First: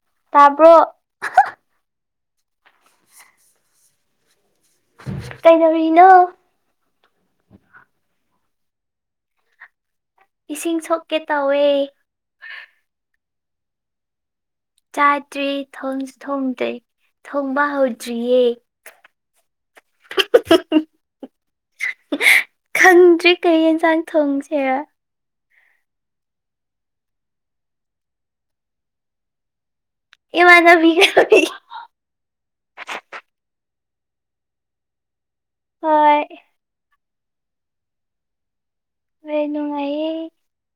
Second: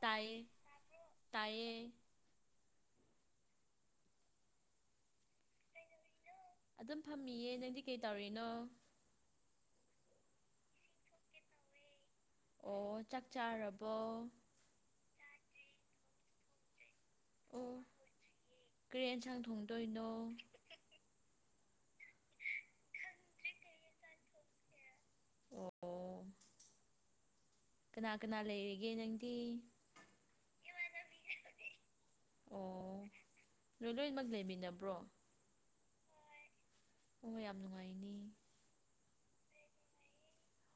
ꯇꯥꯏꯌꯦ ꯇꯥꯕ꯭ꯔꯣ ꯇꯥꯏꯌꯦ ꯀꯩꯗꯧꯔꯤꯅꯣ ꯑꯗꯨꯝ ꯐꯝꯃꯤꯌꯦ ꯅꯪꯗꯤ ꯀꯩ ꯇꯧꯔꯤꯅꯣ ꯏꯁꯤꯡ ꯁꯣꯛꯀꯦ ꯇꯧꯋꯦ ꯑꯣ ꯆꯥꯛ ꯆꯥꯔꯕꯣ ꯆꯥꯗ꯭ꯔꯤ ꯊꯣꯡꯁꯨ ꯊꯣꯡꯗꯔꯤ ꯊꯣꯡꯕ ꯑꯣ ꯍꯧꯗ꯭ꯔꯤꯌꯦ ꯀꯔꯤ ꯑꯦꯟꯁꯥꯡ ꯊꯣꯡꯗꯣꯏꯅꯣ ꯈꯪꯗ꯭ꯔꯤ ꯀꯩ ꯌꯦꯟꯁꯥꯡ ꯊꯣꯡꯁꯦꯔ ꯑꯣ ꯀꯅꯥ ꯀꯅꯥ ꯂꯩꯔꯤꯒꯦ ꯅꯪꯗꯤ ꯏꯃꯥꯟꯅꯕꯤꯒ ꯂꯩ ꯅꯤꯏ ꯂꯣꯏꯃꯛ ꯂꯩꯃꯤꯟꯅꯕ꯭ꯔꯣ ꯍꯣꯏ ꯑꯣ ꯌꯥꯝ ꯅꯨꯉꯥꯏꯅꯤ ꯋꯦ ꯅꯨꯡꯉꯥꯏꯌꯦ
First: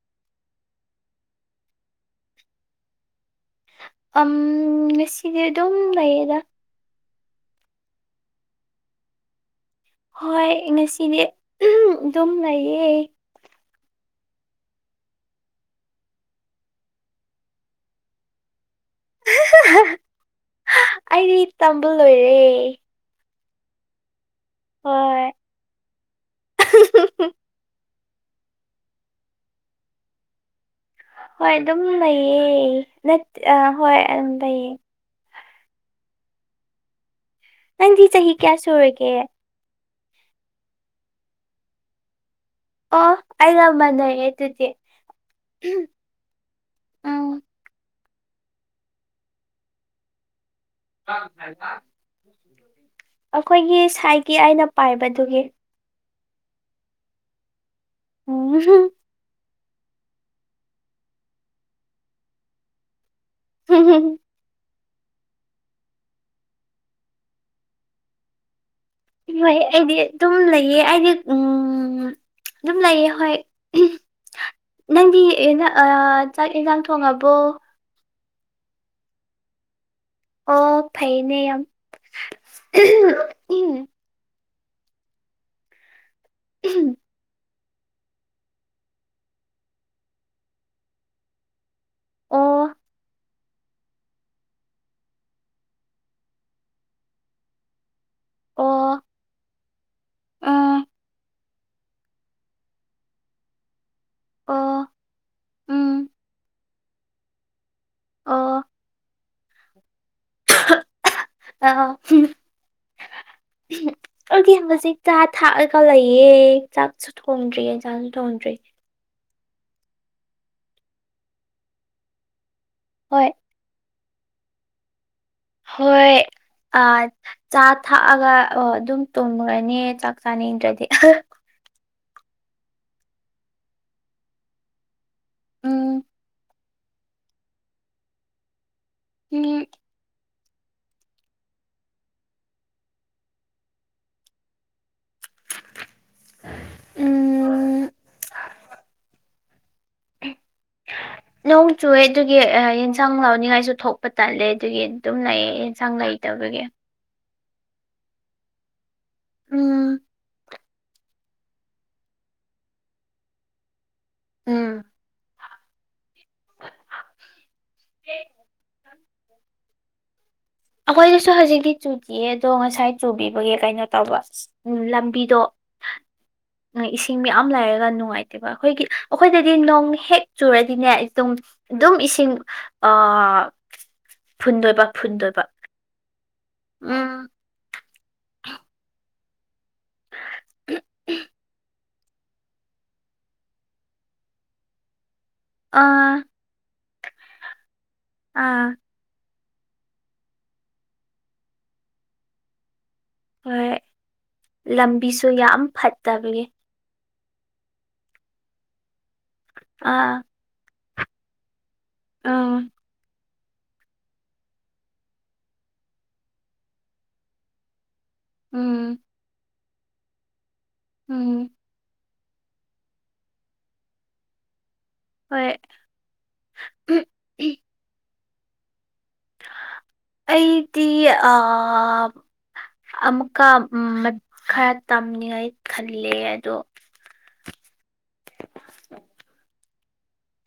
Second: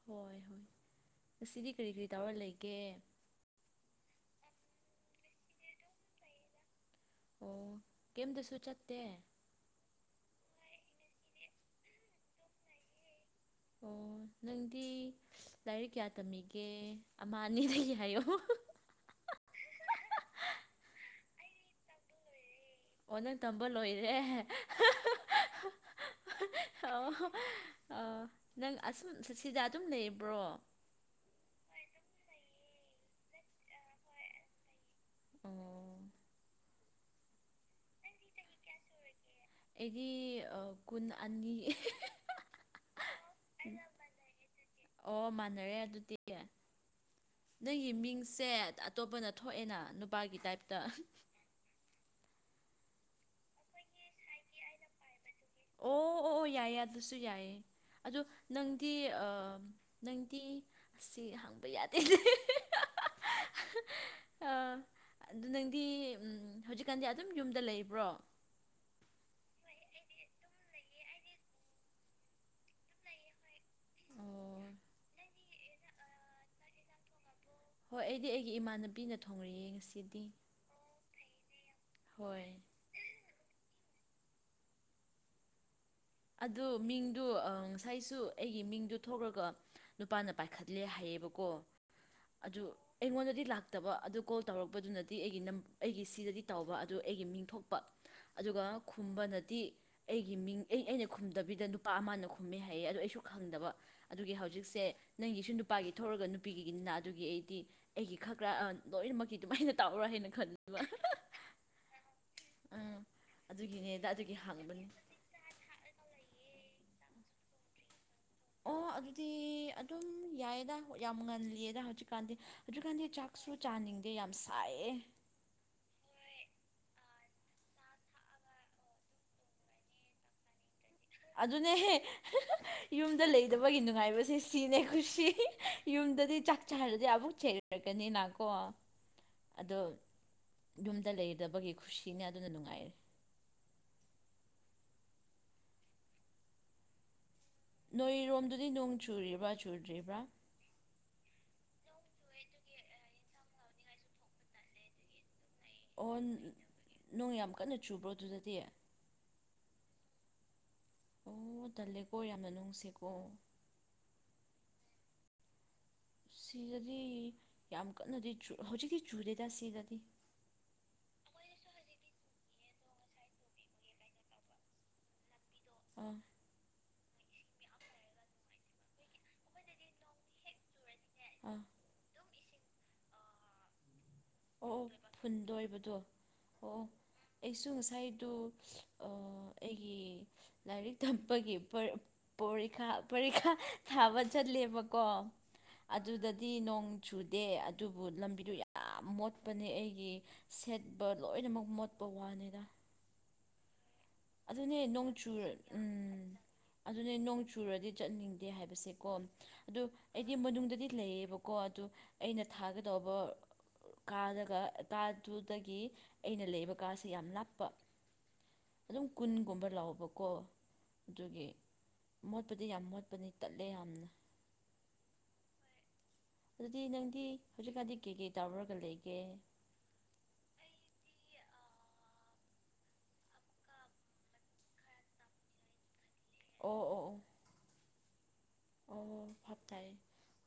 ꯍꯣꯏ ꯍꯣꯏ ꯉꯁꯤꯗꯤ ꯀꯔꯤ ꯀꯔꯤ ꯇꯧꯔ ꯂꯩꯒꯦ ꯑꯝ ꯉꯁꯤꯗꯤ ꯑꯗꯨꯝ ꯂꯩꯌꯦꯗ ꯑꯣ ꯀꯦꯝꯇꯁꯨ ꯆꯠꯇꯦ ꯍꯣꯏ ꯉꯁꯤꯗꯤ ꯑꯗꯨꯝ ꯂꯩꯌꯦ ꯑꯣ ꯅꯪꯗꯤ ꯂꯥꯏꯔꯤꯛ ꯀ꯭ꯌꯥ ꯇꯝꯃꯤꯒꯦ ꯑꯃ ꯑꯅꯤꯗꯒꯤ ꯍꯥꯏꯌꯣ ꯑꯩꯗꯤ ꯇꯝꯕ ꯂꯣꯏꯔꯦ ꯑꯣ ꯅꯪ ꯇꯝꯕ ꯂꯣꯏꯔꯦ ꯍꯣꯏ ꯑ ꯅꯪ ꯑꯁꯨꯝ ꯁꯤ ꯁꯤꯗ ꯑꯗꯨꯝ ꯂꯩꯕ꯭ꯔꯣ ꯍꯣꯏ ꯑꯗꯨꯝ ꯂꯩꯌꯦ ꯅꯠ ꯑ ꯍꯣꯏ ꯑ ꯂꯩꯌꯦ ꯑꯣ ꯅꯪꯗꯤ ꯆꯍꯤ ꯀ꯭ꯌꯥ ꯁꯨꯔꯒꯦ ꯑꯩꯗꯤ ꯑꯥ ꯀꯨꯟ ꯑꯅꯤ [unintelligible] ꯑꯣ ꯑꯩꯒ ꯃꯥꯟꯅꯩꯌꯦ ꯑꯗꯨꯗꯤ ꯑꯣ ꯃꯥꯟꯅꯔꯦ ꯑꯗꯨꯗꯤ ꯎꯝ ꯅꯪꯒꯤ ꯃꯤꯡꯁꯦ ꯑꯇꯣꯞꯄꯅ ꯊꯣꯛꯑꯦꯅ ꯅꯨꯄꯥꯒꯤ ꯇꯥꯏꯞ [unintelligible] ꯑꯩꯈꯣꯏꯒꯤ ꯁꯥꯏꯒꯤ ꯑꯩꯅ ꯄꯥꯏꯕꯗꯨꯍꯦ ꯑꯣ ꯑꯣ ꯑꯣ ꯌꯥꯏꯌꯦ ꯑꯗꯨꯁꯨ ꯌꯥꯏꯌꯦ ꯑꯗꯣ ꯎꯝ ꯅꯪꯗꯤ ꯑꯥ ꯅꯪꯗꯤ ꯁꯤ ꯍꯪꯕ ꯌꯥꯗꯦ [unintelligible] [unintelligible] ꯑꯗꯨ ꯅꯪꯗꯤ ꯎꯝ ꯍꯨꯖꯤꯛꯀꯥꯟꯗꯤ ꯑꯗꯨꯝ ꯌꯨꯝꯗ ꯂꯩꯕ꯭ꯔꯣ ꯏꯃꯩ ꯑꯩꯗꯤ ꯑꯗꯨꯝ ꯂꯩꯌꯦ ꯑꯩꯗꯤ ꯎꯝ ꯗꯨꯝ ꯂꯩꯌꯦ ꯍꯣꯏ ꯑꯣ ꯅꯪꯗꯤ ꯑꯦꯅ ꯑꯥ ꯆꯥꯛ ꯍꯦꯟꯁꯥꯡ ꯊꯣꯡꯉꯕꯣ ꯍꯣꯏ ꯑꯩꯗꯤ ꯑꯩꯒꯤ ꯏꯃꯥꯟꯅꯕꯤꯅ ꯊꯣꯡꯔꯛꯑꯦ ꯉꯁꯤ ꯑꯣ ꯐꯩꯅꯦ ꯌꯥꯝ ꯍꯣꯏ ꯑꯗꯨ ꯃꯤꯡꯗꯨ ꯑꯪ ꯉꯁꯥꯏꯁꯨ ꯑꯩꯒꯤ ꯃꯤꯡꯗꯨ ꯊꯣꯛꯔꯒ ꯅꯨꯄꯥꯅ ꯄꯥꯏꯈꯠꯂꯦ ꯍꯥꯏꯌꯦꯕꯀꯣ ꯑꯗꯨ ꯑꯣ ꯑꯩꯉꯣꯟꯗꯗꯤ ꯂꯥꯛꯇꯕ ꯑꯗꯨ ꯀꯣꯜ ꯇꯧꯔꯛꯄꯗꯨꯅꯗꯤ ꯑꯩꯒꯤ ꯅꯝ ꯑꯩꯒꯤ ꯁꯤꯗꯗꯤ ꯇꯥꯎꯕ ꯑꯗꯨ ꯑꯩꯒꯤ ꯃꯤꯡ ꯊꯣꯛꯄ ꯑꯗꯨꯒ ꯑꯣ ꯈꯨꯝꯕꯅꯗꯤ ꯑꯩꯒꯤ ꯃꯤꯡ ꯑꯩ ꯎꯝ ꯑꯩꯅ ꯈꯨꯝꯗꯕꯤꯗ ꯅꯨꯄꯥ ꯑꯃꯅ ꯈꯨꯝꯃꯦ ꯍꯥꯏꯌꯦ ꯑꯗꯨ ꯑꯩꯁꯨ ꯈꯪꯗꯕ ꯑꯗꯨꯒꯤ ꯍꯧꯖꯤꯛꯁꯦ ꯑꯣ ꯅꯪꯒꯤꯁꯨ ꯅꯨꯄꯥꯒꯤ ꯎꯝ ꯊꯧꯔꯒ ꯅꯨꯄꯤꯒꯤꯒꯤꯅꯤꯅ ꯑꯗꯨꯒꯤ ꯑꯩꯗꯤ ꯑꯩꯒꯤ ꯈꯛꯔ ꯑꯣ ꯑꯥ ꯂꯣꯏꯅꯃꯛꯇꯤ ꯑꯗꯨꯃꯥꯏꯅ ꯇꯧꯕꯔ ꯍꯥꯏꯅ ꯈꯟꯕ [unintelligible] [unintelligible] ꯎꯝ ꯑꯗꯨꯒꯤꯅꯦꯗ ꯑꯗꯨꯒꯤ ꯍꯪꯕꯅꯤ ꯊꯥꯛꯑꯒ ꯂꯩꯌꯦ ꯑꯩ ꯆꯥꯛꯁꯨ ꯊꯣꯡꯗ꯭ꯔꯤ ꯍꯦꯟꯖꯥꯡꯁꯨ ꯊꯣꯡꯗ꯭ꯔꯤ ꯗꯤ ꯑꯗꯨꯝ ꯌꯥꯏꯌꯦꯗ ꯌꯥꯝ ꯉꯜꯂꯤꯌꯦꯗ ꯍꯧꯖꯤꯛꯀꯥꯟꯗꯤ ꯍꯧꯖꯤꯛꯀꯥꯟꯗꯤ ꯍꯣꯏ ꯆꯥꯛꯁꯨ ꯆꯥꯅꯤꯡ ꯗꯦ ꯌꯥꯝ ꯁꯥꯏꯌꯦ ꯍꯣꯏ ꯑꯥ ꯆꯥ ꯊꯥꯛꯑꯒ ꯑꯥ ꯗꯨꯝ ꯇꯨꯝꯒ꯭ꯔꯅꯤ ꯆꯥꯛ ꯆꯥꯅꯤꯡꯗ꯭ꯔꯗꯤ ꯑꯗꯨꯅꯦꯍꯦ [unintelligible] ꯌꯨꯝꯗ ꯂꯩꯗꯕꯒꯤ ꯅꯨꯡꯉꯥꯏꯕꯁꯦ ꯁꯤꯅꯦ ꯈꯨꯁꯤ ꯎꯝ ꯌꯨꯝꯗꯗꯤ ꯆꯥꯛ ꯆꯥꯔꯗꯤ ꯑꯃꯨꯛ ꯆ ꯔꯛꯀꯅꯤꯅꯥꯀꯣ ꯎꯝ ꯌꯨꯝꯗ ꯂꯩꯗꯕꯒꯤ ꯈꯨꯁꯤꯅꯦ ꯑꯗꯨꯅ ꯅꯨꯡꯉꯥꯏꯔꯦ ꯎꯝ ꯅꯣꯏꯔꯣꯝꯗꯨꯗꯤ ꯅꯣꯡ ꯆꯨꯔꯤꯕ꯭ꯔꯥ ꯆꯨꯗ꯭ꯔꯤꯕ꯭ꯔꯥ ꯅꯣꯡ ꯆꯨꯑꯦ ꯑꯗꯨꯒꯤ ꯌꯦꯟꯁꯥꯡ ꯂꯥꯎꯅꯤꯡꯉꯥꯏꯁꯨ ꯊꯣꯛꯄ ꯇꯜꯂꯦ ꯑꯗꯨꯒꯤ ꯑꯗꯨꯝ ꯂꯩꯌꯦ ꯑꯦꯟꯁꯥꯡ ꯑꯣ ꯂꯩꯇꯕꯒꯤ ꯅꯣꯡ ꯌꯥꯝ ꯀꯟꯅ ꯆꯨꯕ꯭ꯔꯣ ꯑꯗꯨꯗꯗꯤ ꯎꯝ ꯑꯣ ꯇꯜꯂꯦꯀꯣ ꯌꯥꯝꯅ ꯅꯨꯡꯁꯦꯀꯣ ꯎꯝ ꯁꯤꯗꯗꯤ ꯌꯥꯝ ꯀꯟꯅꯗꯤ ꯆꯨ ꯍꯧꯖꯤꯛꯇꯤ ꯆꯨꯨꯔꯗꯦꯗ ꯁꯤꯗꯗꯤ ꯑꯈꯣꯏꯗꯁꯨ ꯍꯧꯖꯤꯛꯇꯤ ꯆꯨꯗꯤꯌꯦ ꯑꯗꯣ ꯉꯁꯥꯏ ꯆꯨꯕꯤꯕꯒꯤ ꯀꯩꯅꯣ ꯇꯧꯕ ꯎꯝ ꯂꯝꯕꯤꯗꯣ ꯑꯣ ꯉ ꯏꯁꯤꯡ ꯃꯌꯥꯝ ꯂꯩꯔꯒ ꯅꯨꯡꯉꯥꯏꯇꯦꯕ ꯑꯈꯣꯏꯒꯤ ꯑꯈꯣꯏꯗꯗꯤ ꯅꯣꯡ ꯍꯦꯛ ꯆꯨꯔꯗꯤꯅꯦ ꯏ ꯗꯨꯝ ꯑꯥ ꯑꯣ ꯗꯨꯝ ꯏꯁꯤꯡ ꯑꯥ ꯐꯨꯟꯗꯣꯏꯕ ꯐꯨꯟꯗꯣꯏꯕ ꯗꯣ ꯑꯣ ꯑꯣ ꯎꯝ ꯑꯩꯁꯨ ꯉꯁꯥꯏꯗꯨ ꯑ ꯑꯩꯒꯤ ꯂꯥꯏꯔꯤꯛ ꯇꯝꯄꯒꯤ ꯄꯔ ꯄꯣꯔꯤꯈꯥ ꯄꯔꯤꯈꯥ ꯊꯥꯕ ꯆꯠꯂꯦꯕꯀꯣ ꯑꯥ ꯑꯗꯨꯗꯗꯤ ꯅꯣꯡ ꯆꯨꯗꯦ ꯑꯗꯨꯕꯨ ꯂꯝꯕꯤꯗꯨ ꯑꯥ ꯌꯥꯝ ꯃꯣꯠ ꯄꯅꯦ ꯑꯩꯒꯤ ꯁꯦꯠꯄ ꯂꯣꯏꯅꯃꯛ ꯃꯣꯠꯄ ꯋꯥꯅꯤꯗ ꯍꯣꯏ ꯑꯗꯨꯅꯦ ꯅꯣꯡ ꯂꯝꯕꯤꯁꯨ ꯆꯨꯔ ꯌꯥꯝ ꯎꯝ ꯐꯠꯇꯕꯒꯤ ꯑꯗꯨꯅꯦ ꯅꯣꯡ ꯆꯨꯔꯗꯤ ꯆꯠꯅꯤꯡꯗꯦ ꯍꯥꯏꯕꯁꯦꯀꯣ ꯑꯗꯨ ꯑꯥ ꯑꯩꯗꯤ ꯃꯅꯨꯡꯗꯗꯤ ꯂꯩꯌꯦꯕꯀꯣ ꯑꯗꯨ ꯑꯩꯅ ꯎꯝ ꯊꯥꯒꯗꯧꯕ ꯀꯥꯗꯒ ꯀꯥꯗꯨꯗꯒꯤ ꯑꯩꯅ ꯂꯩꯕ ꯀꯥꯁꯦ ꯌꯥꯝ ꯂꯥꯞꯄ ꯎꯝ ꯑꯗꯨꯝ ꯀꯨꯟꯒꯨꯝꯕ ꯂꯥꯎꯕꯀꯣ ꯑꯗꯨꯒꯤ ꯎꯝ ꯃꯣꯠꯄꯗꯤ ꯌꯥꯝ ꯃꯣꯠꯄꯅꯦ ꯇꯜꯂꯦ ꯌꯥꯝꯅ ꯍꯣꯏ ꯑꯗꯨꯗꯤ ꯅꯪꯗꯤ ꯍꯧꯖꯤꯛꯀꯥꯟꯗꯤ ꯀꯩ ꯀꯩ ꯇꯧꯔꯨꯔꯒ ꯂꯩ ꯑꯩꯗꯤ ꯑ ꯑꯥ ꯑꯃꯨꯛꯀ ꯎꯝ ꯈꯔ ꯇꯝꯅꯤꯉꯥꯏ ꯈꯜ ꯂꯦ ꯑꯗꯣ ꯑꯣ ꯑꯣ ꯑꯣ ꯐꯥꯞ ꯇꯥꯏꯌꯦ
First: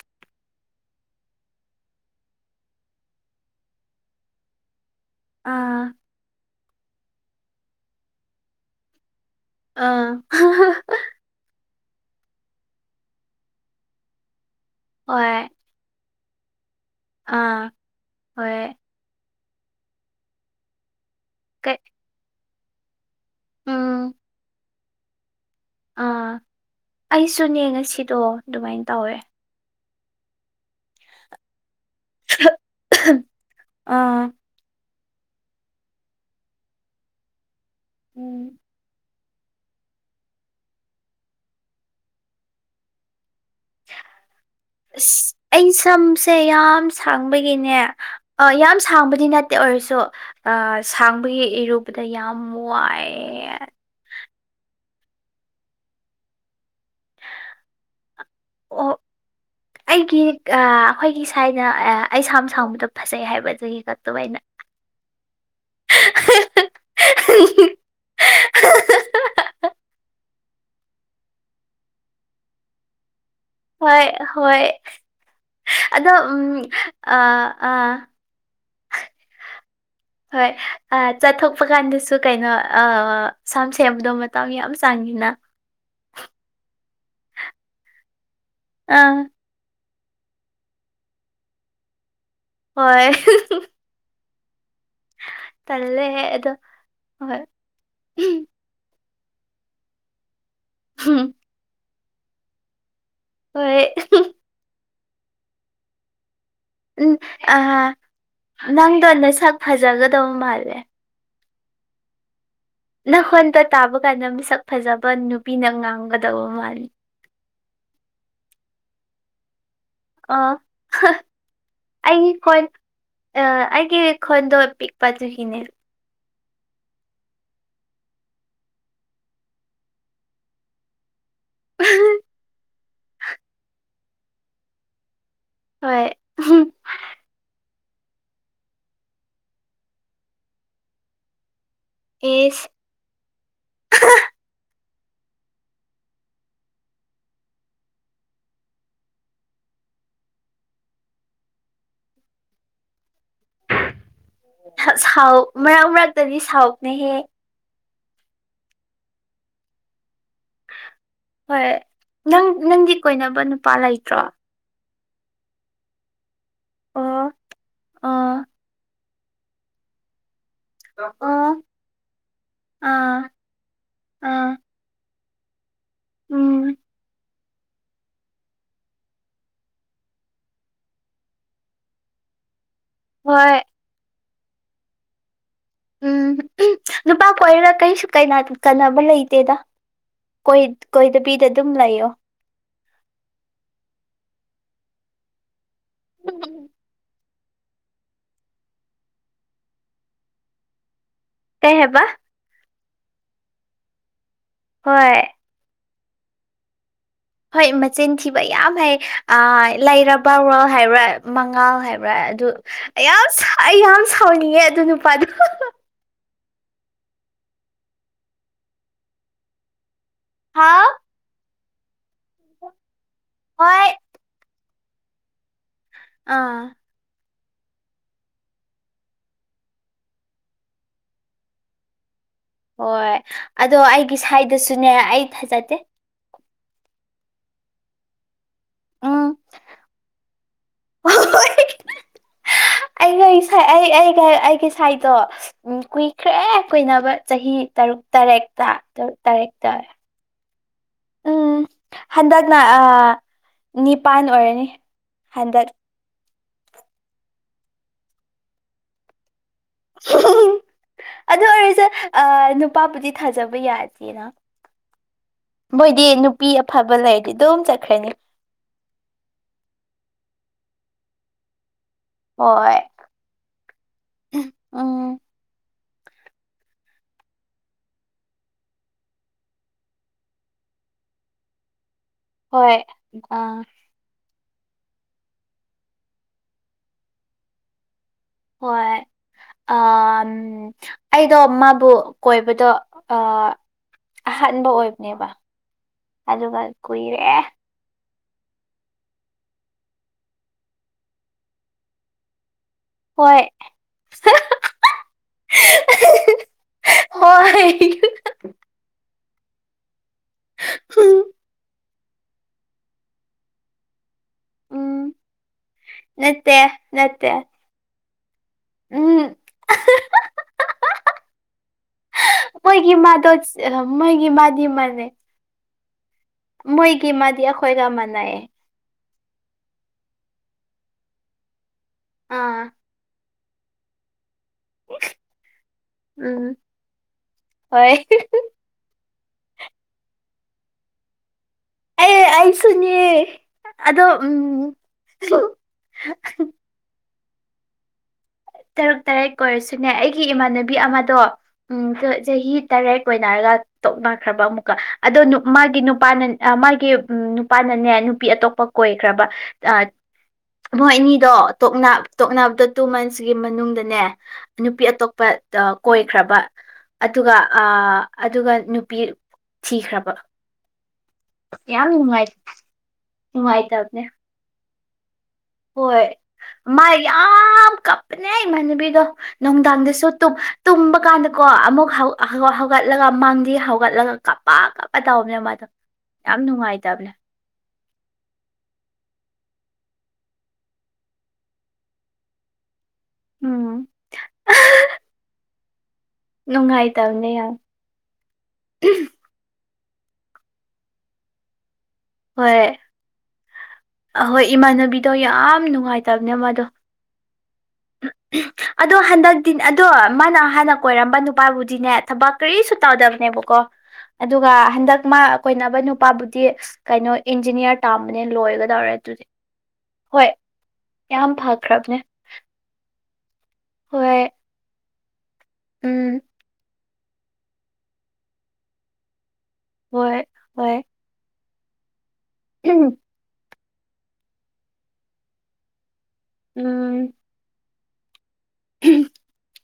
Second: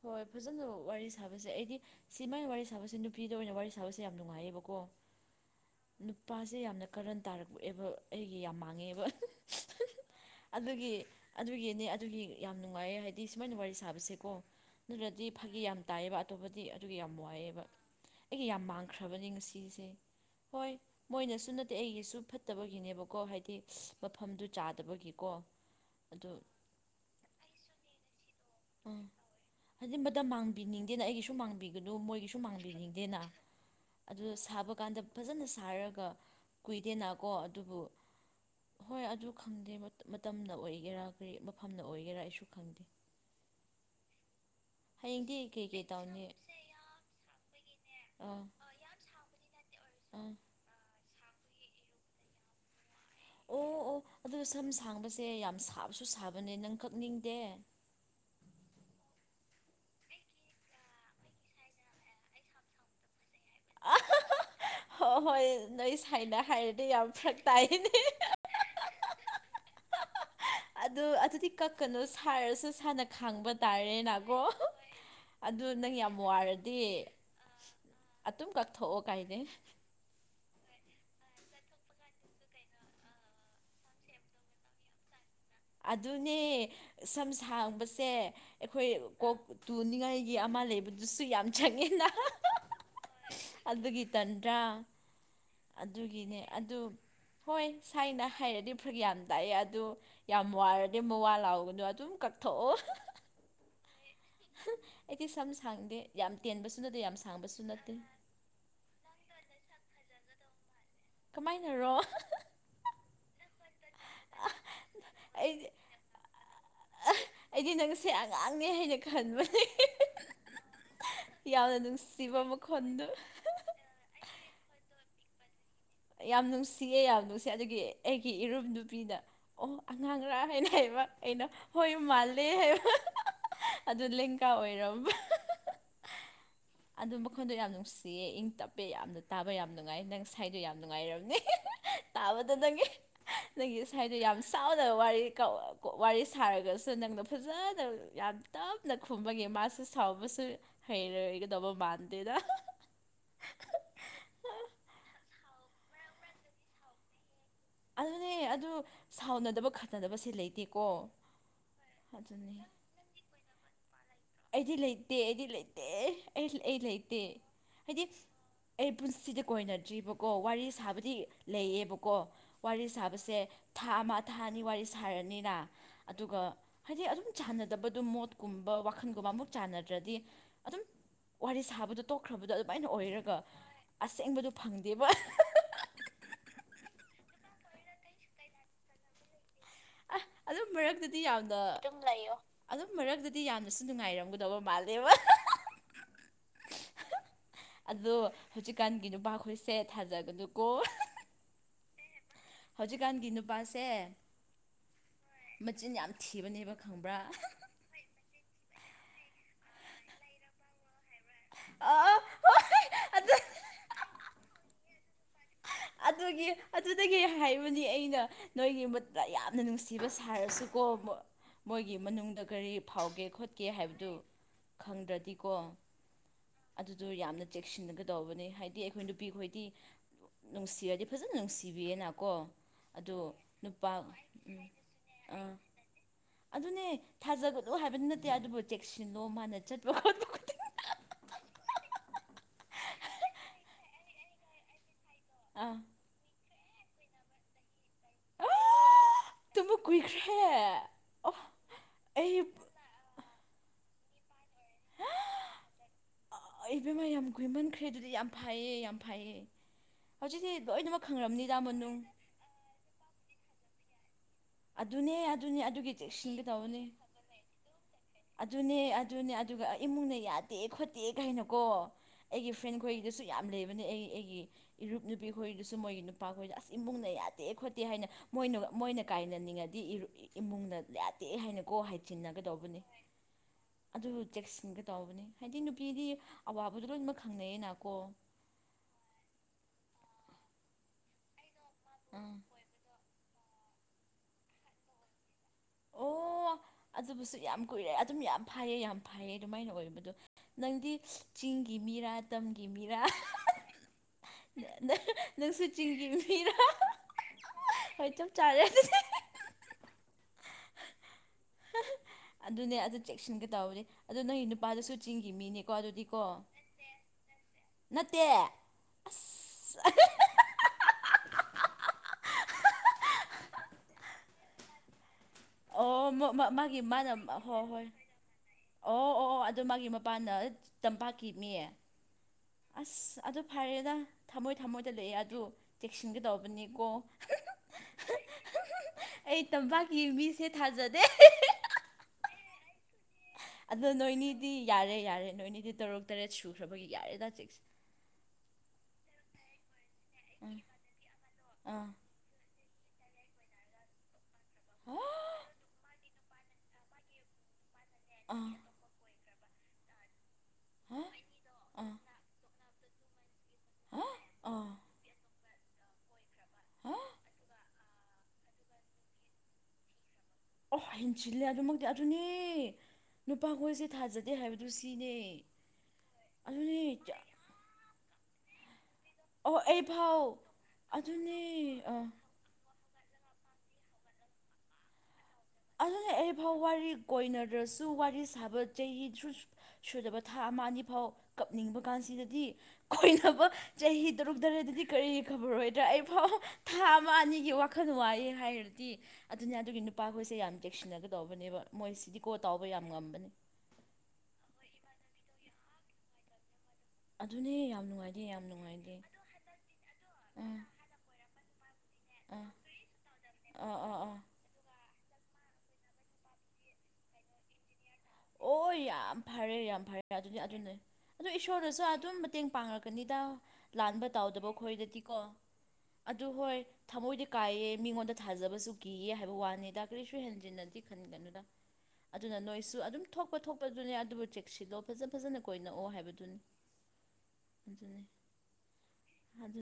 ꯍꯣꯏ ꯐꯖꯅ ꯋꯥꯔꯤ ꯁꯥꯕꯁꯦ ꯑꯩꯗꯤ ꯁꯤ ꯃꯥꯥꯏꯅ ꯋꯥꯔꯤ ꯁꯥꯕꯁꯦ ꯅꯨꯄꯤꯗ ꯑꯣꯏꯅ ꯋꯥꯔꯤ ꯁꯥꯕꯁꯦ ꯌꯥꯝ ꯅꯨꯡꯉꯥꯏꯌꯦꯕꯀꯣ ꯑꯥ ꯁꯤ ꯌꯥꯝꯅ ꯀꯔꯟ ꯇꯥꯔꯛꯑꯦꯕ ꯑꯩꯒꯤ ꯌꯥꯝ ꯃꯥꯡꯉꯦꯕ ꯑꯥ ꯅꯦ ꯑꯗꯨꯒꯤ ꯌꯥꯝ ꯅꯨꯡꯉꯥꯏꯌꯦ ꯍꯥꯏꯗꯤ ꯁꯨꯃꯥꯏꯅ ꯋꯥꯔꯤ ꯁꯥꯕꯁꯦꯀꯣ ꯗꯨꯗ꯭ꯔꯗꯤ ꯍꯣꯏ ꯐꯥꯒꯤ ꯌꯥꯝ ꯇꯥꯏꯌꯦꯕ ꯇꯣꯕꯗꯤ ꯑꯗꯨꯒꯤ ꯌꯥꯝ ꯋꯥꯏꯋꯦꯕ ꯑꯥ ꯑꯩꯒꯤ ꯍꯣꯏ ꯌꯥꯝ ꯃꯥꯡꯈ꯭ꯔꯕꯅꯤ ꯉꯁꯤꯁꯦ ꯍꯣꯏ ꯃꯣꯏꯅꯁꯨ ꯅꯠꯇꯦ ꯀꯩ ꯑꯩꯒꯤꯁꯨ ꯐꯠꯇꯕꯒꯤꯅꯦꯕꯀꯣ ꯍꯥꯏꯗꯤ ꯎꯝ ꯃꯐꯝꯗꯨ ꯆꯥꯗꯕꯒꯤꯀꯣ ꯑꯥ ꯑꯗꯨ ꯑꯩꯁꯨꯅꯦ ꯉꯁꯤꯗꯣ ꯗꯨꯃꯥꯏ ꯎꯝ ꯇꯧꯋꯦ ꯍꯥꯏꯗꯤ ꯃꯇꯝ ꯃꯥꯡꯕꯤꯅꯤꯡꯗꯦꯅ ꯑꯩꯒꯤꯁꯨ ꯃꯥꯡꯕꯤ ꯒꯅꯨ ꯃꯣꯏꯒꯤꯁꯨ ꯃꯥꯡꯕꯤꯅꯤꯡꯗꯦꯅ ꯑꯥ ꯑꯗꯨꯗ ꯁꯥꯕ ꯀꯥꯟꯗ ꯐꯖꯅ ꯁꯥꯔꯒ ꯀꯨꯏꯗꯦꯅꯀꯣ ꯑꯗꯨꯕꯨ ꯎꯝ ꯍꯣꯏ ꯑꯗꯨ ꯈꯪꯗꯦꯕ ꯃꯇꯝꯅ ꯑꯣꯏꯒꯦꯔꯥ ꯀꯔꯤ ꯃꯐꯝꯅ ꯑꯣꯏꯒꯦꯔꯥ ꯑꯩꯁꯨ ꯈꯪꯗꯦ [unintelligible] ꯑꯁ ꯍꯌꯦꯡꯗꯤ ꯑꯩ ꯀꯩꯀꯩ ꯇꯧꯅꯤ ꯁꯝꯁꯦ ꯌꯥꯝ ꯁꯥꯡꯕꯒꯤꯅꯦ ꯑꯥ ꯌꯥꯝ ꯁꯥꯡꯕꯗꯤ ꯅꯠꯇꯦ ꯑꯣꯏꯔꯁꯨ ꯑꯥ ꯁꯥꯡꯕꯒꯤ ꯏꯔꯨꯕꯗ ꯌꯥꯝ ꯋꯥꯏꯌꯦ ꯑꯣ ꯑꯣ ꯑꯗꯨ ꯁꯝ ꯁꯥꯡꯕꯁꯦ ꯌꯥꯝ ꯁꯥꯕꯁꯨ ꯁꯥꯕꯅꯦ ꯅꯪ ꯈꯛ ꯅꯤꯡꯗꯦ ꯑꯣ ꯑꯩꯒꯤ ꯑꯥ ꯑꯩꯈꯣꯏꯒꯤ ꯁꯥꯏꯗ ꯑꯩ ꯁꯥꯝ ꯁꯥꯡꯕꯗ ꯐꯖꯩ ꯍꯥꯏ ꯐꯖꯩꯒꯤ ꯀꯛꯇꯕ ꯑꯩꯅ ꯍꯣꯏ ꯍꯣꯏ ꯅꯣꯏ ꯁꯥꯏꯅ ꯍꯥꯏꯔꯗꯤ ꯌꯥꯝ ꯐ꯭ꯔꯛ ꯇꯥꯏꯌꯦꯅꯦ ꯑꯗꯨ ꯑꯗꯨꯗꯤ ꯀꯛꯀꯅꯨ ꯁꯥꯔꯁꯨ ꯁꯥꯥꯅ ꯈꯥꯡꯕ ꯍꯣꯏ ꯇꯥꯔꯦꯅ ꯀꯣ ꯍꯣꯏ ꯑꯗꯨ ꯅꯪ ꯑꯗꯣ ꯌꯥꯝ ꯎꯝ ꯋꯥꯔꯗꯤ ꯑ ꯑ ꯑꯗꯨꯝ ꯀꯛꯊꯣꯛꯑꯣ ꯀꯥꯏꯗꯦ ꯍꯣꯏ ꯑ ꯆꯠꯊꯣꯛꯄ ꯀꯥꯟꯗꯁꯨ ꯀꯩꯅꯣ ꯁꯝ ꯁꯦꯝꯕꯗꯣ ꯃꯇꯝ ꯌꯥꯝ ꯆꯥꯡꯉꯤꯅ ꯑꯗꯨꯅꯦ ꯁꯝ ꯁꯥꯡꯕꯁꯦ ꯑꯩꯈꯣꯏ ꯑꯥ ꯀꯣꯛ [unintelligible] ꯀꯨꯅꯤꯡꯉꯥꯏꯒꯤ ꯑꯃ ꯂꯩꯕꯗꯨꯁꯨ ꯌꯥꯝ ꯆꯪꯉꯦꯅ [unintelligible] ꯍꯣꯏ [unintelligible] ꯇꯟ꯭ꯔꯥ ꯇꯟ ꯇꯜꯂꯦ ꯑꯗꯨꯒꯤꯅꯦ ꯑꯗꯣ ꯑꯗꯨ ꯍꯣꯏ ꯁꯥꯏꯅ ꯍꯥꯏꯔꯗꯤ ꯐ꯭ꯔꯒꯌꯥ [unintelligible] [unintelligible] ꯑꯗꯨ ꯌꯥꯝ ꯋꯥꯔꯗꯤ ꯃꯋꯥ ꯂꯥꯎꯒꯅꯣ ꯑꯗꯨꯝ ꯀꯛꯊꯣꯛꯑꯣ ꯍꯣꯏ ꯑꯩꯗꯤ ꯁꯝ ꯁꯥꯡꯗꯦ ꯌꯥꯝ ꯇꯦꯟꯕꯁꯨ ꯅꯠꯇꯦ ꯌꯥꯝ ꯎꯝ ꯁꯥꯡꯕꯁꯨ ꯅꯠꯇꯦ ꯑ ꯅꯪꯗꯣ ꯅꯁꯛ ꯐꯖꯒꯗꯧ ꯃꯥꯜꯂꯦ ꯀꯃꯥꯏꯅꯔꯣ [unintelligible] ꯅꯪ ꯈꯣꯟꯗ ꯇꯥꯕ ꯀꯥꯟꯗ ꯃꯤꯁꯛ ꯐꯖꯕ ꯑꯩꯗꯤ ꯅꯨꯄꯤꯅ ꯉꯥꯡꯒꯗꯕ ꯃꯥꯜꯂꯤ ꯑꯩꯗꯤ ꯅꯪꯁꯦ ꯑꯉꯥꯡꯅꯦ ꯍꯥꯏꯅ ꯈꯟꯕꯅꯦ ꯑꯥ [unintelligible] ꯌꯥꯝꯅ ꯑꯩꯒꯤ ꯅꯨꯡꯁꯤꯕ ꯈꯣꯟ ꯃꯈꯣꯟꯗꯣ ꯑ ꯑꯩꯒꯤ ꯈꯣꯟꯗꯣ ꯄꯤꯛꯄ ꯑꯗꯨꯒꯤꯅꯦ ꯌꯥꯝ ꯅꯨꯡꯁꯤꯌꯦ ꯌꯥꯝ ꯅꯨꯡꯁꯤ ꯑꯗꯨꯒꯤ ꯑꯩꯒꯤ ꯏꯔꯨꯝ ꯅꯨꯄꯤꯗ ꯑꯣ ꯑꯉꯥꯡꯔꯥ ꯍꯥꯏꯅ ꯍꯥꯏꯕ ꯑꯩꯅ ꯍꯣꯏ ꯃꯥꯜꯂꯦ ꯍꯥꯏꯕ ꯑꯗꯨ ꯂꯦꯡꯀꯥ ꯑꯣꯏꯔꯝꯕ ꯍꯣꯏ ꯑꯗꯨ ꯃꯈꯣꯟꯗꯣ ꯌꯥꯝ ꯅꯨꯡ ꯁꯤꯌꯦ ꯏꯪ ꯇꯞꯄꯦ ꯌꯥꯝꯅ ꯇꯥꯕ ꯌꯥꯝ ꯅꯨꯡꯉꯥꯏ ꯅꯪ ꯁꯥꯏꯗꯣ ꯌꯥꯝ ꯅꯨꯡꯉꯥꯏꯔꯕꯅꯦ ꯇꯥꯕꯗ ꯑꯦꯁ ꯅꯪꯒꯤ [unintelligible] ꯅꯪꯒꯤ ꯁꯥꯏꯗꯣ ꯌꯥꯝ ꯁꯥꯎꯅ [unintelligible] ꯋꯥꯔꯤ ꯀ ꯋꯥꯔꯤ ꯁꯥꯔꯒꯁꯨ ꯅꯪꯅ ꯐꯖꯅ ꯌꯥꯝ ꯇꯞꯅ ꯈꯨꯝꯕꯒꯤ ꯃꯥꯁꯨ ꯁꯥꯎꯕꯁꯨ ꯍꯩꯔꯣꯏꯒꯗꯕ ꯃꯥꯟꯗꯦꯗ [unintelligible] ꯁꯥꯎ ꯃꯔꯛ ꯃꯔꯛ ꯃꯔꯛꯇꯗꯤ ꯁꯥꯎꯕꯅꯦꯍꯦ ꯑꯗꯨꯅꯦ ꯑꯗꯨ ꯁꯥꯎꯅꯗꯕ ꯈꯠꯅꯗꯕ ꯍꯣꯏ ꯅꯪ ꯑꯗꯨꯅꯦ ꯅꯪꯒꯤ ꯀꯣꯏꯅꯕ ꯅꯨꯄꯥ ꯂꯩ ꯑꯩꯗꯤ ꯂꯩꯇꯦ ꯑꯩꯗꯤ ꯂꯩꯇꯦ ꯑꯩ ꯑꯩ ꯂꯩꯇꯦ ꯑꯣ ꯍꯥꯏꯗꯤ ꯑꯣ ꯑꯩ ꯄꯨꯟꯁꯤꯗ ꯀꯣꯏꯅꯗ꯭ꯔꯤꯕꯀꯣ ꯋꯥꯔꯤ ꯁꯥꯕꯗꯤ ꯑꯣ ꯂꯩꯌꯦꯕꯀꯣ ꯋꯥꯔꯤ ꯑꯥ ꯁꯥꯕꯁꯦ ꯊꯥ ꯑꯃ ꯊꯥ ꯑꯥ ꯑꯅꯤ ꯋꯥꯔꯤ ꯁꯥꯔꯦ [unintelligible] ꯅꯤꯅ ꯑꯗꯨꯒ ꯎꯝ ꯍꯥꯏꯗꯤ ꯑꯗꯨꯝ ꯆꯥꯟꯅꯗꯕ ꯃꯣꯠꯀꯨꯝꯕ ꯋꯈꯟ [unintelligible] ꯃꯃꯨꯠ ꯆꯥꯟꯅꯗ꯭ꯔꯗꯤ ꯑꯗꯨꯝ ꯋꯥꯔꯤ ꯁꯥꯕꯗꯣ ꯇꯣꯛꯈ꯭ꯔꯕꯗꯣ ꯑꯗꯨ ꯑꯗꯨꯃꯥꯏꯅ ꯑꯣꯏꯔꯒ ꯍꯣꯏ ꯑꯁꯦꯡꯕꯗꯨ ꯐꯪꯗꯦꯕ ꯎꯝ [unintelligible] ꯅꯨꯄꯥ ꯀꯣꯏꯔ ꯀꯩꯁꯨ ꯀꯩꯅ ꯀꯥꯟꯅꯕ ꯂꯩꯇꯦꯗ ꯀꯣꯏ ꯑꯗꯨꯝ ꯃꯔꯛꯇꯗꯤ ꯀꯣꯏꯗꯕꯤꯗ ꯌꯥꯝꯅ ꯑꯗꯨꯝ ꯂꯩꯌꯣ ꯑꯗꯨꯝ ꯃꯔꯛꯇꯗꯤ ꯌꯥꯝꯅꯁꯨ ꯅꯨꯡꯉꯥꯏꯔꯝꯒꯗꯧꯕ ꯃꯥꯜꯂꯦꯕ [unintelligible] ꯎꯝ [unintelligible] ꯑꯗꯣ ꯍꯧꯖꯤꯛꯀꯥꯟꯒꯤ ꯅꯨꯄꯥꯈꯣꯏꯁꯦ ꯊꯥꯖꯒꯅꯨꯀꯣ ꯀꯩ ꯍꯥꯏꯕ ꯍꯧꯖꯤꯛꯀꯥꯟꯒꯤ ꯅꯨꯄꯥꯁꯦ ꯍꯣꯏ ꯆꯟ ꯌꯥꯝ ꯊꯤꯕꯅꯦꯕ ꯈꯪꯕ꯭ꯔꯥ ꯍꯣꯏ ꯃꯆꯤꯟ ꯊꯤꯕ ꯌꯥꯝ ꯍꯩ ꯑ ꯂꯩꯔꯕ ꯋꯥꯔꯜ ꯍꯥꯏꯕ꯭ꯔꯥ ꯃꯉꯥꯜ ꯍꯥꯏꯕ꯭ꯔꯥ ꯑꯥ ꯑꯗꯨ ꯑꯩ ꯌꯥꯝ ꯑꯗꯨ ꯑꯩ ꯌꯥꯝ ꯁꯥꯎꯅꯤꯡꯉꯦ ꯑꯗꯨ ꯅꯨꯄꯥꯗꯣ [unintelligible] ꯑꯗꯨꯒꯤ ꯑꯗꯨꯗꯒꯤ ꯍꯥꯏꯕꯅꯤ ꯑꯩꯅ ꯅꯣꯏꯒꯤ ꯃꯨꯠꯇ ꯌꯥꯝꯅ ꯅꯨꯡꯁꯤ ꯁꯤꯕ ꯁꯥꯔꯁꯨꯀꯣ ꯍꯥꯎ ꯃꯣꯏꯒꯤ ꯃꯅꯨꯡꯗ ꯀꯔꯤ ꯐꯥꯎꯒꯦ ꯈꯣꯠꯀꯦ ꯍꯣꯏ ꯍꯥꯏꯕꯗꯨ ꯈꯪꯗ꯭ꯔꯗꯤꯀꯣ ꯑꯥ ꯑꯗꯨꯗꯣ ꯌꯥꯝꯅ ꯆꯦꯛꯁꯤꯟꯒꯗꯧꯕꯅꯤ ꯍꯥꯏꯗꯤ ꯑꯩꯈꯣꯏ ꯅꯨꯄꯤ ꯈꯣꯏꯗꯤ ꯅꯨꯡꯁꯤꯔꯗꯤ ꯐꯖꯅ ꯅꯨꯡꯁꯤꯕꯤꯌꯦꯅ ꯍꯣꯏ ꯑꯗꯣ ꯑꯩꯒꯤ ꯁꯥꯏꯗꯁꯨꯅꯦ ꯑꯩ ꯑꯥ ꯊꯥꯖꯗꯦ ꯑꯗꯨꯅꯦ ꯊꯥꯖꯒꯅꯨ ꯍꯥꯏꯕꯗꯤ ꯅꯠꯇꯦ ꯑꯗꯨꯕꯨ ꯆꯦꯛꯁꯤꯟꯂꯣ ꯃꯥꯅ ꯆꯠꯄ ꯈꯣꯠꯄ ꯈꯨꯗꯤꯡꯗ [unintelligible] ꯑꯩ ꯑꯩꯒꯤ ꯁꯥꯢ ꯑꯩ ꯑꯩꯒ ꯑꯩꯒꯤ ꯁꯥꯏꯗꯣ ꯑꯥ ꯎꯝ ꯀꯨꯏꯈ꯭ꯔꯦ ꯀꯣꯏꯅꯕ ꯆꯍꯤ ꯇꯔꯨꯛ ꯇꯔꯦꯛꯇ ꯇꯔꯨꯛ ꯇꯔꯦꯛꯇ ꯇꯨꯝꯕ ꯀꯨꯏꯈ꯭ꯔꯦ ꯑꯣ ꯎꯝ ꯑꯩ ꯍꯟꯗꯛꯅ ꯑ ꯅꯤꯄꯥꯥꯟ ꯑꯣꯏꯔꯅꯤ ꯍꯟꯗꯛ ꯑ ꯏꯕꯦꯝꯃ ꯌꯥꯝ ꯀꯨꯏꯃꯟꯈ꯭ꯔꯦ ꯑꯗꯨꯗꯤ ꯌꯥꯝ ꯐꯌꯦ ꯌꯥꯝ ꯐꯌꯦ [unintelligible] ꯑꯗꯨ ꯑꯣꯏꯔꯁꯦ ꯃꯅꯨꯡ ꯑ ꯅꯨꯄꯥꯕꯨꯗꯤ ꯊꯥꯖꯕ ꯌꯥꯗꯦꯅ ꯑꯗꯨꯅꯦ ꯑꯗꯨꯅꯦ ꯑꯗꯨꯒꯤ ꯃꯣꯏꯗꯤ ꯅꯨꯄꯤ ꯆꯦꯛꯁꯤꯟꯒꯗꯧꯕꯅꯦ ꯑꯐꯕ ꯂꯩꯔꯗꯤ ꯑꯗꯨꯝ ꯆꯠꯈ꯭ꯔꯅꯤ ꯑꯗꯨꯅꯦ ꯑꯗꯨꯅꯦ ꯑꯗꯨꯒ ꯏꯃꯨꯡꯅ ꯌꯥꯗꯦ ꯈꯣꯠꯇꯦ ꯀꯩꯅꯀꯣ ꯑꯩꯒꯤ ꯐ꯭ꯔꯦꯟ ꯍꯣꯏ ꯈꯣꯏꯒꯤꯗꯁꯨ ꯌꯥꯝ ꯂꯩꯕꯅꯦ ꯑꯩ ꯑꯩꯒꯤ ꯏꯔꯨꯞ ꯎꯝ ꯅꯨꯄꯤ ꯈꯣꯏꯗ ꯁꯨ ꯃꯣꯏꯒꯤ ꯅꯨꯄꯥꯈꯣꯏꯅ ꯑꯁ ꯏꯃꯨꯡꯅ ꯌꯥꯗꯦ ꯈꯣꯠꯇꯦ ꯍꯥꯏꯅ ꯃꯣꯏꯅ ꯃꯣꯏꯅ ꯀꯥꯏꯅꯅꯤꯡꯉꯗꯤ ꯢꯔꯨ ꯢꯃꯨꯡ ꯅ ꯌꯥꯗꯦ ꯍꯥꯏꯅꯀꯣ ꯍꯥꯏꯖꯤꯟꯅꯒꯗꯧꯕꯅꯦ ꯒ꯭ꯋꯥ ꯗꯤ ꯆꯦꯛꯁꯤꯟꯒꯇꯧꯕꯅꯤ ꯍꯥꯏꯗꯤ ꯅꯨꯄꯤꯗꯤ ꯑꯋꯥꯕꯗꯨ ꯂꯣꯏꯅꯃꯛ ꯈꯪꯅꯩꯌꯦꯅꯥꯀꯣ ꯍꯣꯏ ꯑꯝ ꯑꯩꯗꯣ ꯃꯥ ꯕꯨ ꯎꯝ ꯀꯣꯏꯕꯗꯣ ꯑ ꯑꯍꯥꯟꯕ ꯑꯣꯏꯕꯅꯦꯕ ꯑꯣ ꯑꯗꯨꯒ ꯀꯨꯏꯔꯦ ꯑꯗꯨꯕꯨꯁꯨ ꯌꯥꯝ ꯀꯨꯏꯔꯦ ꯑꯗꯨꯝ ꯌꯥꯝ ꯐꯥꯏꯌꯦ ꯌꯥꯝ ꯐꯩꯌꯦ ꯑꯗꯨꯃꯥꯏꯅ ꯑꯣꯏꯕꯗꯣ ꯅꯪꯗꯤ ꯆꯤꯡꯒꯤ ꯃꯤꯔꯥ ꯇꯝ ꯍꯣꯏ ꯅꯪꯁꯨ ꯆꯤꯡꯒꯤ ꯃꯤꯔꯥ ꯍꯣꯏ ꯍꯣꯏ ꯆꯞ ꯆꯥꯔꯦ ꯑꯗꯨꯗꯤ ꯍꯝ ꯑꯗꯨꯅꯦ ꯑꯗꯨ ꯆꯦꯛꯁꯤꯟꯒꯗꯧꯕꯅꯤ ꯑꯗꯨꯗ ꯅꯪꯒꯤ ꯅꯨꯄꯥꯗꯨꯁꯨ ꯎꯝ ꯆꯤꯡꯒꯤ ꯃꯤꯅꯤꯀꯣ ꯑꯗꯨꯗꯤꯀꯣ ꯅꯠꯇꯦ ꯅꯠꯇꯦ ꯅꯠꯇꯦ ꯎꯝ ꯑꯁ [unintelligible] ꯑꯈꯣꯢꯒꯤ ꯢꯃꯥ ꯇꯠꯁ ꯑꯦꯍ ꯃꯣꯏꯒꯤ ꯃꯥꯗꯤ ꯃꯥꯅꯦ ꯑꯣ ꯃꯥꯒꯤ ꯃꯣꯏꯒꯤ ꯃꯥꯅ ꯃꯥꯗꯤ ꯍꯣꯏ ꯑꯈꯣꯏꯒ ꯍꯣꯏ ꯃꯥꯅꯌꯦ ꯑꯣ ꯑꯣ ꯑꯣ ꯑꯗꯨ ꯃꯥꯒꯤ ꯃꯄꯥꯟꯅ ꯇꯝꯄꯥꯛꯀꯤ ꯃꯤ ꯑꯥ ꯑꯁ ꯑꯗꯨ ꯐꯔꯦꯗ ꯊꯝꯃꯣꯏ ꯊꯝꯃꯣꯏꯗ ꯂꯩꯌꯦ ꯑꯗꯨ ꯎꯝ ꯆꯦꯛꯁꯤꯟꯒꯗꯧꯕꯅꯤꯀꯣ ꯍꯣꯏ [unintelligible] ꯑꯩ ꯇꯝꯄꯥꯛꯀꯤ ꯃꯤꯁꯦ ꯊꯥꯖꯗꯦ ꯑꯦ ꯑꯩꯁꯨꯅꯦ ꯑꯗꯨ ꯑꯗꯣ ꯎꯝ ꯅꯣꯏꯅꯤꯗꯤ ꯌꯥꯔꯦ ꯌꯥꯔꯦ ꯅꯣꯏꯅꯤꯗꯤ ꯇꯔꯨꯛ ꯇꯔꯦꯠ ꯁꯨꯈ꯭ꯔꯕꯒꯤ ꯌꯥꯔꯦꯗ ꯁꯤꯛꯁ ꯇꯔꯨꯛ ꯇꯔꯦꯠ ꯀꯣꯏꯔꯁꯨꯅꯦ ꯑꯩꯒꯤ ꯎꯝ ꯏꯃꯥꯟꯅꯕꯤ ꯑꯃꯗꯣ ꯑꯥ ꯎꯝ ꯆ ꯆꯍꯤ ꯇꯔꯦꯠ ꯀꯣꯏꯅꯔꯒ ꯇꯣꯛꯅꯈ꯭ꯔꯕ ꯑꯃꯨꯛꯀ ꯑꯗꯣ ꯅꯨ ꯃꯥꯒꯤ ꯅꯨꯄꯥꯅ ꯃꯥꯒꯤ ꯅꯨꯄꯥ ꯅꯅꯦ ꯅꯨꯄꯤ ꯑꯥ ꯑꯥ ꯑꯇꯣꯞꯄ ꯀꯣꯏꯈ꯭ꯔꯕ ꯑ ꯃꯣꯏ ꯍꯥ ꯑꯅꯤꯗꯣ ꯑꯥ ꯇꯣꯛꯅꯥꯞ ꯇꯣꯛꯅꯕꯗꯣ ꯇꯨ ꯃꯟ ꯁꯤꯒꯤ ꯃꯅꯨꯡꯗꯅꯦ ꯍꯥ ꯑꯥ ꯅꯨꯄꯤ ꯑꯇꯣꯞꯄ ꯀꯣꯏꯈ꯭ꯔꯕ ꯍꯥ ꯑꯗꯨꯒ ꯑꯥ ꯑꯗꯨꯒ ꯅꯨꯄꯤ ꯊꯤꯈ꯭ꯔꯕ ꯑꯣ ꯍꯦꯟꯆꯤꯜꯂꯦ ꯑꯗꯨꯃꯛꯇꯤ ꯌꯥꯝ ꯑꯗꯨꯅꯦ ꯅꯨꯡꯉꯥꯏ ꯅꯨꯄꯥꯈꯣꯏꯁꯦ ꯅꯨꯡꯉꯥꯏꯇꯕꯅꯦ ꯊꯥꯖꯗꯦ ꯍꯥꯏꯕꯗꯨ ꯁꯤꯅꯦ ꯍꯣꯏ ꯑꯗꯨꯅꯦ ꯃꯥ ꯌꯥꯝ ꯀꯞꯄꯅꯦ ꯏꯃꯥꯟꯅꯕꯤꯗꯣ ꯑꯣ ꯑꯩ ꯅꯨꯡꯗꯥꯡꯗꯁꯨ ꯐꯥꯎ ꯇꯨꯝ ꯇꯝꯕ ꯀꯥꯟꯗ ꯑꯗꯨꯅꯦ ꯀꯣ ꯑꯃꯨꯛ ꯑꯥ ꯍꯧ ꯍꯧ ꯍꯧ ꯍꯧꯒꯠꯂꯒ ꯃꯥꯡꯗꯤ ꯍꯥꯎꯒꯠꯂꯒ ꯀꯞꯄ ꯀꯞꯄ ꯇꯧ ꯑꯗꯨꯅꯦ ꯑꯩꯐꯥꯎ ꯋꯥꯔꯤ ꯀꯣꯏꯅꯗ꯭ꯔꯁꯨ ꯋꯥꯔꯤ ꯁꯥꯕ ꯆꯍꯤ ꯁꯨ ꯁꯨꯗꯕ ꯊꯥ ꯑꯃ ꯑꯅꯤ ꯐꯥꯎ ꯀꯞꯅꯤꯡꯕ ꯀꯥꯟꯁꯤꯗꯗꯤ ꯈꯣꯏꯅꯕ ꯎꯝ ꯆꯍꯤ ꯇꯔꯨꯛ ꯇꯔꯦꯗꯗꯤ ꯀꯔꯤ ꯈꯞꯄꯥꯔꯣꯏ ꯗꯔꯥ ꯑꯩꯐꯥꯎ ꯊꯥ ꯑꯃ ꯅꯨꯡꯉꯥꯏꯇꯕꯅꯦ ꯌꯥꯝ ꯑꯅꯤꯒꯤ ꯋꯥꯈꯟ ꯋꯥꯏꯑꯦ ꯍꯥꯏꯔꯗꯤ ꯑꯗꯨꯅꯦ ꯑꯗꯨꯒꯤ ꯅꯨꯞ ꯃꯣꯏꯁꯦ ꯌꯥꯝ ꯆꯦꯛꯁꯤꯟꯅꯒꯗꯧꯕꯅꯦꯕ ꯃꯣꯏꯁꯤꯗꯤꯀꯣ ꯍꯣꯏ ꯇꯥꯎꯕ ꯌꯥꯝ ꯉꯝꯕꯅꯦ ꯑꯍꯣꯏ ꯏꯃꯥꯟꯅꯕꯤꯗꯣ ꯌꯥꯝ ꯅꯨꯡꯉꯥꯏꯇ꯭ꯕꯅꯦ ꯃꯥꯗꯣ ꯑꯗꯨꯅꯦ ꯌꯥꯝ ꯅꯨꯡꯉꯥꯏꯇꯦ ꯌꯥꯝ [unintelligible] ꯑꯗꯣ ꯅꯨꯡꯉꯥꯏꯇꯦ ꯍꯟꯗꯛꯇꯤ ꯑꯗꯣ ꯃꯥꯅ ꯎꯝ ꯍꯥꯟꯅ ꯀꯣꯏꯔꯝꯕ ꯅꯨꯄꯥꯕꯨ ꯇꯤꯅꯦ ꯊꯕꯛ ꯑꯥ ꯀ꯭ꯔꯤꯁꯨ ꯇꯧꯗꯕꯅꯦꯕꯀꯣ ꯑꯥ ꯑꯥ ꯑꯥ ꯑꯗꯨꯒ ꯍꯟꯗꯛ ꯃꯥ ꯀꯣꯏꯅꯕ ꯅꯨꯄꯥꯕꯨꯗꯤ ꯀꯩꯅꯣ ꯏꯟꯖꯤꯅꯤꯌꯥꯔ ꯇꯝ ꯑꯣ ꯌꯥꯝ ꯐꯔꯦ ꯌꯥꯝ ꯐꯔꯦ ꯍꯣꯏ ꯑꯗꯨꯗꯤ ꯑꯗꯨꯅꯦ ꯑꯗꯨ ꯌꯥꯝ ꯏꯁꯣꯔꯅꯁꯨ ꯐꯈ꯭ꯔꯕꯅꯦ ꯑꯗꯨꯝ ꯃꯇꯦꯡ ꯄꯥꯡꯉꯔꯛ ꯑꯅꯤꯗ ꯂꯥꯟꯕ ꯍꯣꯏ ꯇꯥꯎꯗꯕ ꯑꯈꯣꯏꯗꯗꯤ ꯎꯝ ꯑꯗꯨ ꯍꯣꯏ ꯊꯃꯣꯏꯗꯤ ꯀꯥꯏꯌꯦ ꯃꯤꯉꯣꯟꯗ ꯊꯥꯖꯕꯁꯨ ꯀꯤꯌꯦ ꯍꯥꯏꯕ ꯋꯥꯟ ꯅꯤꯗ ꯀꯔꯤꯁꯨ ꯍꯣꯏ ꯍꯦꯟꯖꯤꯟꯅꯗꯤ ꯍꯣꯏ ꯈꯟꯒꯅꯨꯗ ꯑꯗꯨꯅ ꯅꯣꯏꯁꯨ ꯑꯗꯨꯝ ꯊꯣꯛꯄ ꯊꯣꯛꯄꯗꯨꯅꯦ ꯑꯗꯨꯕꯨ ꯆꯦꯛꯁꯤꯜꯂꯣ ꯐꯖꯟ ꯐꯖꯅ ꯀꯣꯏꯅꯧꯑꯣ ꯍꯥꯏꯕꯗꯨ ꯎꯝ [unintelligible] ꯑꯗꯨ